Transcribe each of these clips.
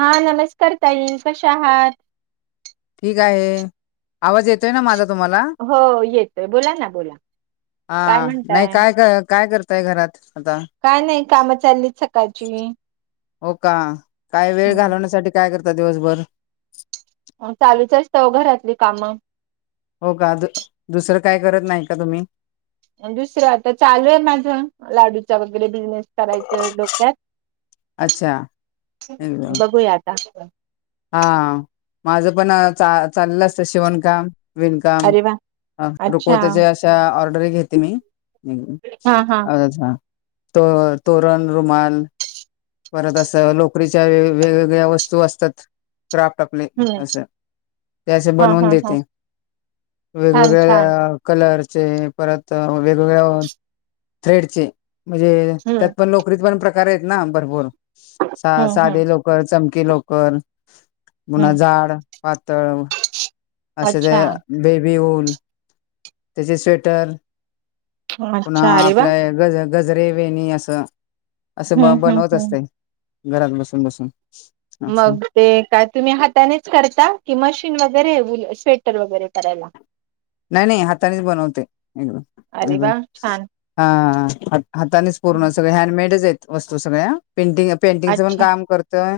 हा नमस्कार ताई कशा आहात. ठीक आहे आवाज येतोय ना माझा. तुम्हाला हो येतोय बोला ना बोला. काय हां नाही म्हणताय? काय का काय कर. त्या घरात. आता काय नाही काम चाललीत सकाळची. हो का काय वेळ हं. घालवण्यासाठी काय करता दिवसभर. चालूच असताव घरातली कामं. हो का दुसरं काय करत नाही का तुम्ही. दुसरं आता चालू आहे माझ लाडूचा वगैरे बिझनेस. करायचंय डोक्यात. अच्छा. [unintelligible] [unintelligible] हा माझं पण चाललं असतं शिवणकाम. विणकाम अरे वा! अं अच्छा रुकवताच्या अशा ऑर्डरी घेते मी. हम्म हा हा अच्छा तो तोरण रुमाल. परत असं लोकरीच्या वेगवेगळ्या वस्तू असतात. क्राफ्ट आपले हम्म असं ते असे हा बनवून हा हा देते. छान छान वेगवेगळ्या कलर. चे परत वेगवेगळ्या थ्रेडचे. म्हणजे हम्म त्यात पण लोकरीत पण प्रकार आहेत ना भरपूर हम्म हम्म साधे लोकर चम. की लोकर. पुन्हा हम्म जाड पातळ असे ते अच्छा बे. ते वूल त्याचे स्वेटर पुन्हा अच्छा अरे वा! आपल्या गज गजरे वेणी असं असं ब हम्म हम्म बनवत हम्म. असते घरात बसून बसून. असं मग ते काय तुम्ही हातानेच करता की मशीन वगैरे वूल. स्वेटर वगैरे करायला. नाही नाही हातानेच बनवते एकदम अरे एकदम. वा छान हा हा हातानेच पूर्ण सगळ हँडमेडच आहेत. वस्तू सगळ्या पेंटिंग पेंटिंगचं पण अच्छा काम करतोय.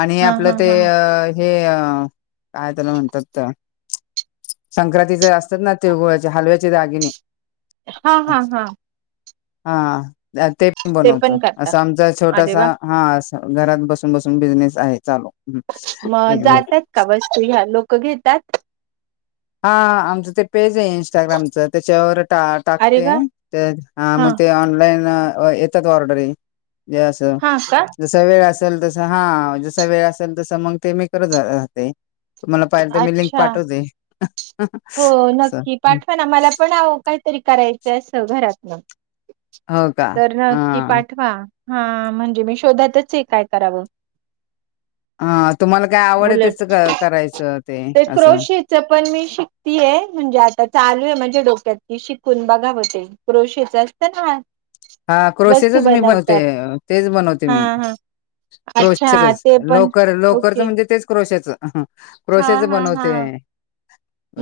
आणि हा हा आपलं ते हा अं. हे अं काय त्याला म्हणतात. संक्रांतीचे असतात ना तिळगुळयाचे हलव्याचे दागिने. हा हा हा. हा. ते पण बनवत असं आमचा अरे छोटासा वा हा अस घरात बसून बसून बिझनेस. आहे चालू. हं. मग एकदम जातात का वस्तू ह्या लोक घेतात. हा आमचं ते पेज. ते इंस्टाग्रामच त्याच्यावर टा अरे टाकते वा ते हा मग ते ऑनलाईन. होय येतात ऑर्डरी ज असं हा का जस वेळ अस. असल तस हा जसा वेळ असेल तस मग ते मी करत राहते तुम्हाला पाहिलं तर मी लिंक अच्छा पाठवते. हो नक्की असं पाठवा ना मला पण काहीतरी करायचं असं घरातन हो का? तर नक्की हां. पाठवा. हा म्हणजे मी शोधातच आहे काय करावं. [unintelligible] हा तुम्हाला काय आवड त्याच उलट करायचं ते असं. क्रोशेच पण मी शिकतीये म्हणजे आता चालू आहे, म्हणजे डोक्यात की शिकून बघावं ते क्रोशेच असतं ना. हा वस्तू क्रोशेजच मी बनते बनवतात तेच बनवते हा मी. हा अच्छा क्रोशेचच ते पण लोकर लोकरच ओके म्हणजे तेच क्रोशाचं ह हा क्रोशेच हा हा बनवते.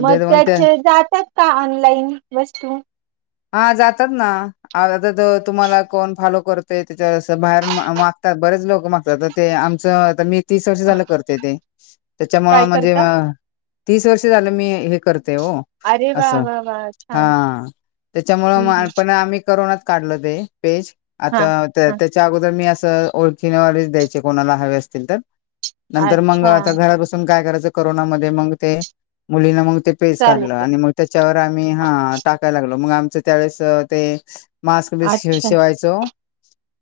मग ते ते त्याचे जातात का ऑनलाइन वस्तू. हा जातात, ना आ. आ तुम्हाला कोण फॉलो करतोय त्याच्या बाहेरून मागतात बरेच लोक मागतात तर ते आमचं मी तीस वर्ष झालं करते ते त्याच्यामुळ काय म्हणजे करता तीस वर्ष झालं मी हे करते. तेओ अरे वा अस वा वा हा छान हम्म त्याच्यामुळे हम्म पण आम् करोना त काढल ते पेज आ हा हा त्या अोर मी ओळख व द्याय कोणाला हवे असतील तर नंतर मग अच्छा आता घराातसून काय कराय करोना मध्ये मग ते मुलीना ते पेज काढलं चालेल आणि मग त्याच्यावर आम्ही हा टाकायला लागलो मग आमचं त्यावेळेस ते मास्क बिस्क अच्छा शिवायचो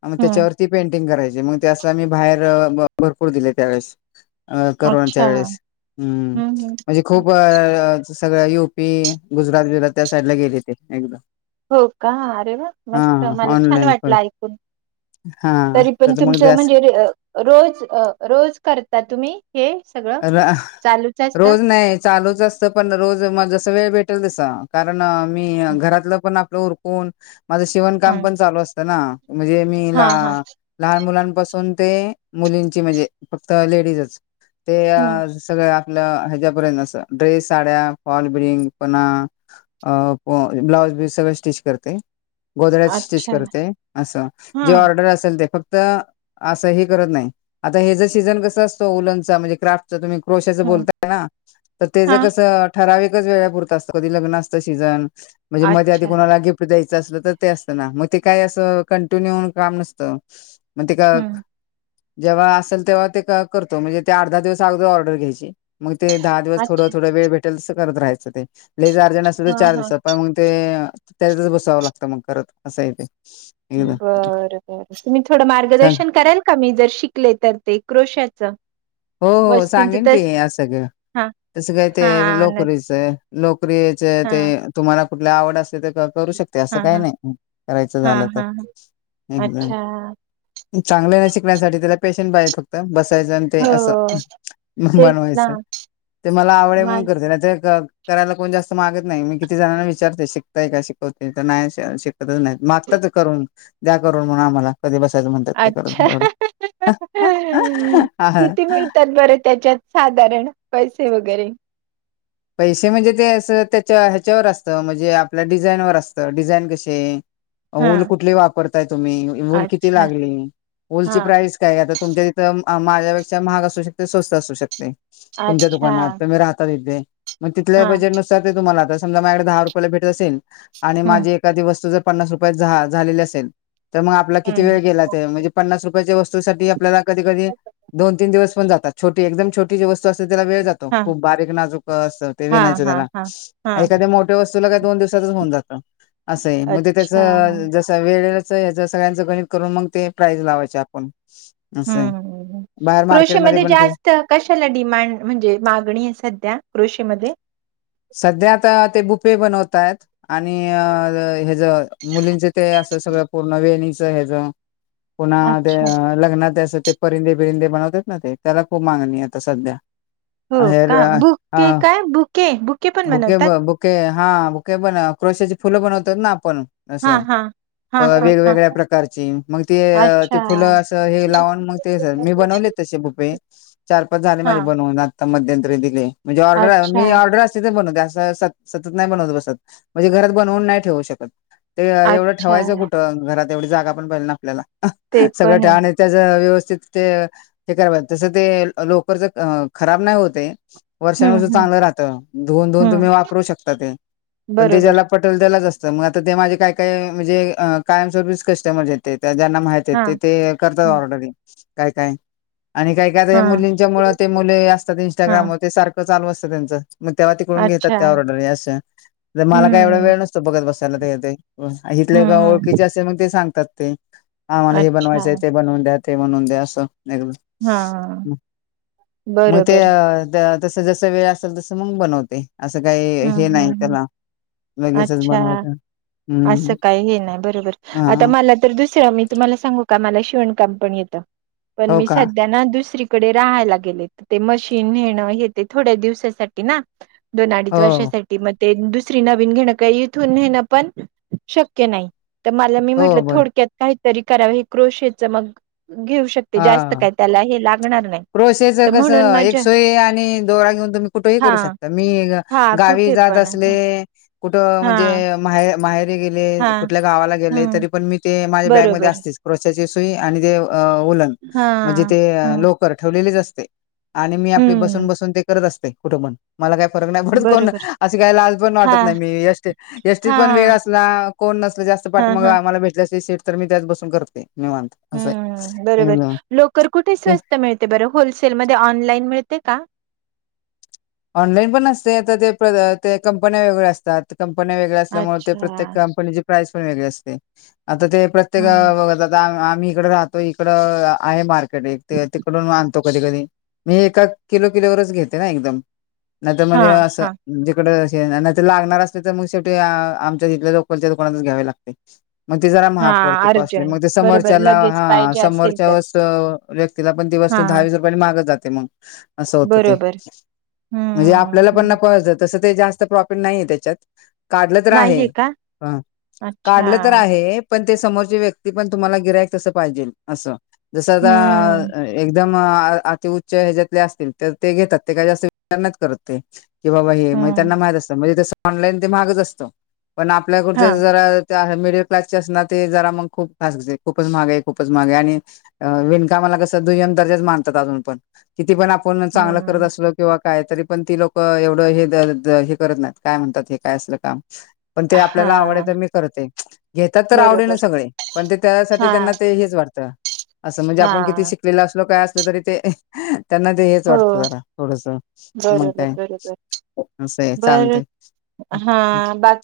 मग हम्म त्याच्यावरती पेंट कराय मग ते असं बाहेर भरपूर दिले त्यावेळेस अ अच्छा करोनाच्या वेळेस हम्म म्हणजे, खूप सगळ्या यग ी गुजरात बुजरात त्या साईड ला गेले ते एकदा हो का अरे वा हा मस्त मला छान ऑनलाईन कर वाटलं ऐकून. हा तरी पण तर तुमच मग जास म्हणजे रोज रोज करता तुम्ही हे. सगळं अ चालूच असत रोज नाही चालूच असतं पण रोज मग जस वेळ भेटेल तस. कारण मी घरातलं पण आपलं उरकून माझं शीवण हा काम पण चालू असतं ना. म्हणजे मी हा ला हा लहान मुलांपासून. ते मुलींची म्हणजे फक्त लेडीजच ते हं, सगळ. ह ्रेसड ब सगळ स्टिच करते गोधड्या स्टिच अच्छा करते, अस हा जे ऑर्डर असेल ते फक्त आता असं हे करत नाही, आता हेचा सीझन कस असतो ऊलंनचा म्हणजे क्राफ्टचा तुम्ही. क्रोशाचं हं, बोलताय ना तर तेचं हा कसं ठराविकच वेळापुरत असतं कधी लग्न असतं सीजन म्हणजे मध्ये आधी अच्छा कोणाला गिफ्ट दयाय. अस तर ते असत ना मग ते काही अस कंटिन्यू काम नसतं मग ते का हम्म. जेव्हा असेल तेव्हा ते करतो म्हणजे ते अर्धा दिवस अगदी ऑर्डर घ्यायची मग. ते दहा दिवस थोडं अच्छा थोडा वेळ भेटेल, त करत राहायचं ते. लईच अर्जंट असेल तर हा चार हा. दिवसात प मग ते त्याचच बसावं लागतं मग करत असय ते एकदा बर बर तुम्ही थोडं सांग मार्गदर्शन कराल का मी जर शिकले तर ते क्रोशाचं हो हो वस्तूंच सांगेन की तस असगळं हा तसं काय ते हा न लोकरीच लोक प्रक्रियेचे हा ते तुम्हाला कुठल्या आवड असते ते करू शकते असं हा काही हा नाही करायचं हा झालं तर हा हा एकदम अच्छा चांगले नाही शिकण्यासाठी त्याला पेशन्स पाहिल फक्त बसायच. ते असं हो तेच ना बनवायचं ते मला आवड मा म्हणून करते नाय तर करायला कोण जास्त मागत नाही मी किती जणांना विचारते शिकताय का शिकवते तर नाही शिकतच नाही मागत. करून द्या करून म्हण आम्हाला कधी बसायचं म्हणतात ते अच्छा करून एवढं किती हा मिळतात बर त्याच्यात साधारण पैसे वगैरे पैसे म्हणजे ते अस त्याच्या ह्याच्यावर असतं म्हणजे आपल्या डिझाईनवरर असतं डिझाईन कसे हा वूलकुठली वापरताय तुम्ही वूल किती अच्छा लागली. वूल ची हा प्राइस काय आता तुमच्या तिथं माझ्यापेक्षा महाग असू शकते स्वस्त असू शकते तुमच्या अच्छा दुकानात तुम्ही राहतात इथे मग तिथल्या हा बजेटनुसार ते तुम्हाला आता समजा माझ्याकडे दहा रुपयाला भेटत असेल आणि हम्म माझी एखादी वस्तू ज पन्नास रुपया झा झालेले असेल तर मग आपला किती हम्म. वेळ गेलाच आहे म्हणजे पन्नास रुपयाच्या वस्तूसाठी आपल्याला कधी कधी दोन तीन दिवस पण जातो. छोट एकदम छोटी वस्तू असते त्याला वेळ जातो हा खूप बारीक नाजूक असं ते हा विनायचं हा त्याला, हा हा एखाद्या मोठ्या वस्तूला काय दोन दिवसातच होऊन जातं. असं आहे मगजे त्याच अच्छा. जस वेळे याच सगळ्यांचं गणित करून मग ते प्राईज लावायचे आपण असं आहे हम्म बाहेर मार्केटमध्ये कृषीमध्ये पण किती- जास्त कशाला डिमांड म्हणजे मागणी आहे सध्या कृषीमध्ये सध्याता ते बुफे बनवतात आणि ह्याच मुलींचे ते अस सगळ पूर्ण वेणीच ह पुन्हा अच्छा. लग्नात अस ते परिंदे बिरिंदे बनवतेात ना ते त्याला खूप मागणी आता सध्या हो का बुक हेअर काय बुके बुक बुके ब बुके हा बुके पण क्रोशेची फुलं बनवतात ना आपण हा हा अ वेगवेगळ्या प्रकारची मग ते ते अच्छा. फुलं असं हे लावून मग ते मी बनवले. बुपे चार पाच झाले मा हां. बनून आ मध्यंतरी दिले म्हणजे ऑर्डर मी अच्छा, ऑर्डर बनव अस सतत नाही बनवत बसत म्हणजे घरात बनवून नाही ठेवू शकत ते एवढं ठेवायचं अच्छा. कुठं घरात एवढी जागा पण पाहि ना आपल्याला ते सगळं पण ठे आहे. आणि त्याच व्यवस्थ करा तस ते लोकरच खराब नाही होते. वर्षान हं, वर्ष हं, चांगलं राहतं धुन धुन हं. तुम्ही वापरू शकता ते पण ते बरोबर. ज्याला पटल असत मग आता ते माझे काय काय म्हणजे कायमस्वरपीच कस्टमर येते. ज्यांना माहित आहे हां, ते ते करतात हं, ऑर्डरिंग काय काय आणि काही काय हां. मुलींच्या मुळ ते मुले असतात हां. इं्स्टाग्रामवर ते सारखं चालू असतं त्यांचं मग तेव्हा तिकडून घेतात अच्छा. त्यावर ऑर्डर असं तर मला काय एवढा हं, वेळ नसतो बघत बसायला ते हं, इथले का हं. ओळखीचे असते मग ते सांगतात ते आम्हाला हे अच्छा. बनवायचंय ते बनवून द्याात ते म्हणून दे असं एक हां. मग ते बरोबर. तस जस वेळ असेल तसं मग बनवते असं काही हं, हे नाही हं, हं. त्याला लगेचच अच्छा. बनवत. हम्म असं काही हे नाही बरोबर आता हा मला तर दुसरा मी तुम्हाला सांगू का मला शिवणकाम पण येत, पण हो मी का संध्या ना दुसरी राहायला गेले मशीनेण हे ते थोड्या दिवसासाठी ना दोन हो वर्षासाठी मग ते दुसरी नवीन घेणं का इथून घेणं पण शक्य नाही. तर मला मी हो म्हटलं बर थोडक्यात काहीतरी करावं हे क्रोशेच मग घेऊ शकते जास्त काय त्याला हे ला क्रोशिया कसं एक सोय आणि दोरा घेऊन तुम्ही कुठेही हा करू शकता. मी हा गावी कुठे जात पण हा असले कुठ हा म्हणजे माहेर माहेरे गेले हा कुठल्या गावाला गेले हम्म तरी पण मी ते माझ्या बॅगमध्ये बरोबर असतेच क्रोशाची सुई आणि ते उलन हा म्हणजे ते हम्म लोकर ठेवलेली असते आणि मी आपली ते हम्म बसून बसून करत असते कुठ पण मला काय? फरक नाही पडत कोण बरोबर अशी काही लाज पण हा वाटत नाहीये, मी एसटीत हा पण वेळ असला कोण नसल तर जास्त हा पाठी मग हा आम्हाला भेटल्या सीट तर मी त्याच बसून करते. निवांत असं आहे हम्म बरोबर एकदम लोकर कुठे स्वस्त मिळत - ते बरं होलसेलमध्ये ऑनलाईन मिळते का? ऑनलाईन पण असते ते ते कंपन्या वेगळ्या असतात कंपन्या वेगळ्या असल्यामुळे ते अच्छा प्रत्येक कंपनीची प्राइस पण वेगळे असते. आता ते प्रत्येक हम्म बघत आता आम्ही इकडे राहतो इकड आहे मार्क तडे तिकडून आणधतो कधी कधी मी एका किलो किलोवरच घेते ना एकदम नाही तर हा म्हणजे हा असं जिकड नाही तर लागणार असले तर मग शेवटी आमच्या तिथल्या लोकलच्या दुकानातच घ्यावे लागते. मग ते जरा हा महाग पडतेले अर्जंट मग ते बरोबर समोरच्याला लगेच हा पाहिजे असेल समोरच्या तर व व्यक्तीला पण दिव दहा हा वीस रुपयाला महाग च जाते मग अस होत ते बरोबर म्हणजे हम्म आपल्याला पण हम्म नको तस ते जास्त प्रॉफिट नाहीय त्याच्यात काढलं तर आहे, नाहीये का ह अच्छा काढलं तर आहे पण ते समोर व्यक्ती पण तुम्हाला गिरायक तस पाहिजेल असं जस आ हम्म एकदम अति उच्च ह्याच्यातले असतील तर ते घेतात ते काही जास्त विचार नाही करत ते. की बाबा हे मग हम्म त्यांना माहित असतं म्हणजे तस ऑनलाईन ते माहागच असतं पण आपल्याकडच हा जरा? मिडल क्लासचे अस ना ते जरा मग खूप खास खूपच महाग आहे खूपच महागे आणि विणकाम दुय्यम दर्जाचं मानतात आता पण. किती पण आपण चांगलं करत हम्म असलो किंवा काय तरी पण ती लोक एवढं हे करत नाही काय म्हणतात हे काय असल काम पण ते हा आपल्याला आवड तर मी करते घेतात तर आवडे ना बरोबर सगळे पण ते त्यासाठी हा त्यांना ते हेच वाटतं असं म्हणजे हा आपण किती शिकलेलं असलो काय असल तरी ते त्यांना ते हेच हो वाटतं जरा थोडस मग बरोबर काय बरोबर असं आहे बर चालतंय हा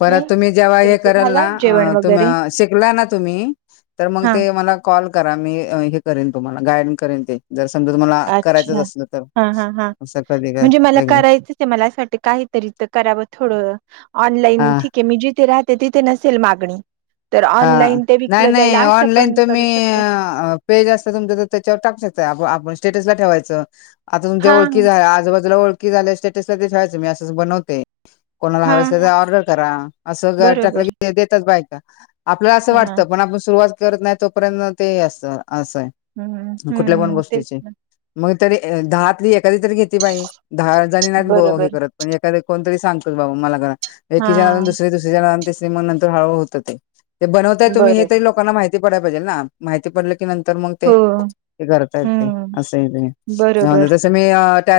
परत तुम्ही जेव्हा हे तुमचं कल ना झालं जेवण तुम् वगैरे शिकला ना तुम्ही तर मग हा ते मला कॉल करा मी हे कर ला गाईड करन ते जर समजा तुमला करायचंच अच्छा असलं तर हा हा हा असं कधी काय म्हणजे मला एकदा करायचं आहे मला अससाठी काहीतरी तर करावं थोडं. हा ऑनलाईन ठीके मी जिथे राहते तिथे नसेल मागणी तर हा ऑनलाईन ते नाही विकलं जाईल नाही असं ऑनलाईन पण तुम्ही करू शकते पेज असता तुमच तर त्याच्यावर टाकू शकता. आपण स्टेटस ला ठेवायच आता तुमच्या हा ळखी झा आजूबाजूला ओळख की झालं स्टेटस ला ते ठेवायचं मी असं अस बनवते कोणाला हा हवे अस तर हा ऑर्डर करा असं टाकलं बरोबर की येतात बाय का आपल्याला असं हा वाटतं पण आपण सुरुवात करत नाही तोपर्यंत ते असत असं हम्म आहे कुठल्या पण हम्म तेच गोष्टीची ना मग दहातली एखादी तरी घेतली बाई, दहा जणी नाही बरोबर करत पण एखा कोणतरी सांगतोच बाबा मला करा हा एकी च्या नादान दुसरी, दुसरीच्या नादान तिसरी मग नंतर हळ होतं ते ते बनवताय तुम्ही हे बरोबर तरी लोकांना माहिती पडाला पाहिजे ना माहि पडले नंतर मग ते हो करता येत हम्म अस ये ते बरोबर जस मी ट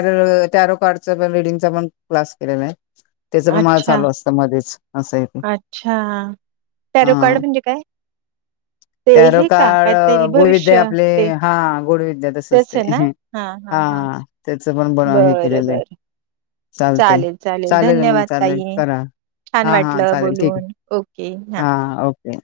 टॅरो कार्डच पण रीडिंगचा पण क्लास केलेला आहे त्याच पण मल अच्छा चालू असतं मध्येच. असं आहे ते अच्छा पॅरो कार्ड म्हणजे काय? ते [inaudible] हे का टेरोकार्ड काहीतरी गुढविद्या भविष्य आपले ते हा गुढविद्या तस असते हा अस पण बन हे बरं केलेलं आहे. बरं चालते चालेल चालेल मग धन्यवाद चालेल ताई करा छान हा हा वाटलं चालेल ठीक आहे. बोलून ओके हा ओके.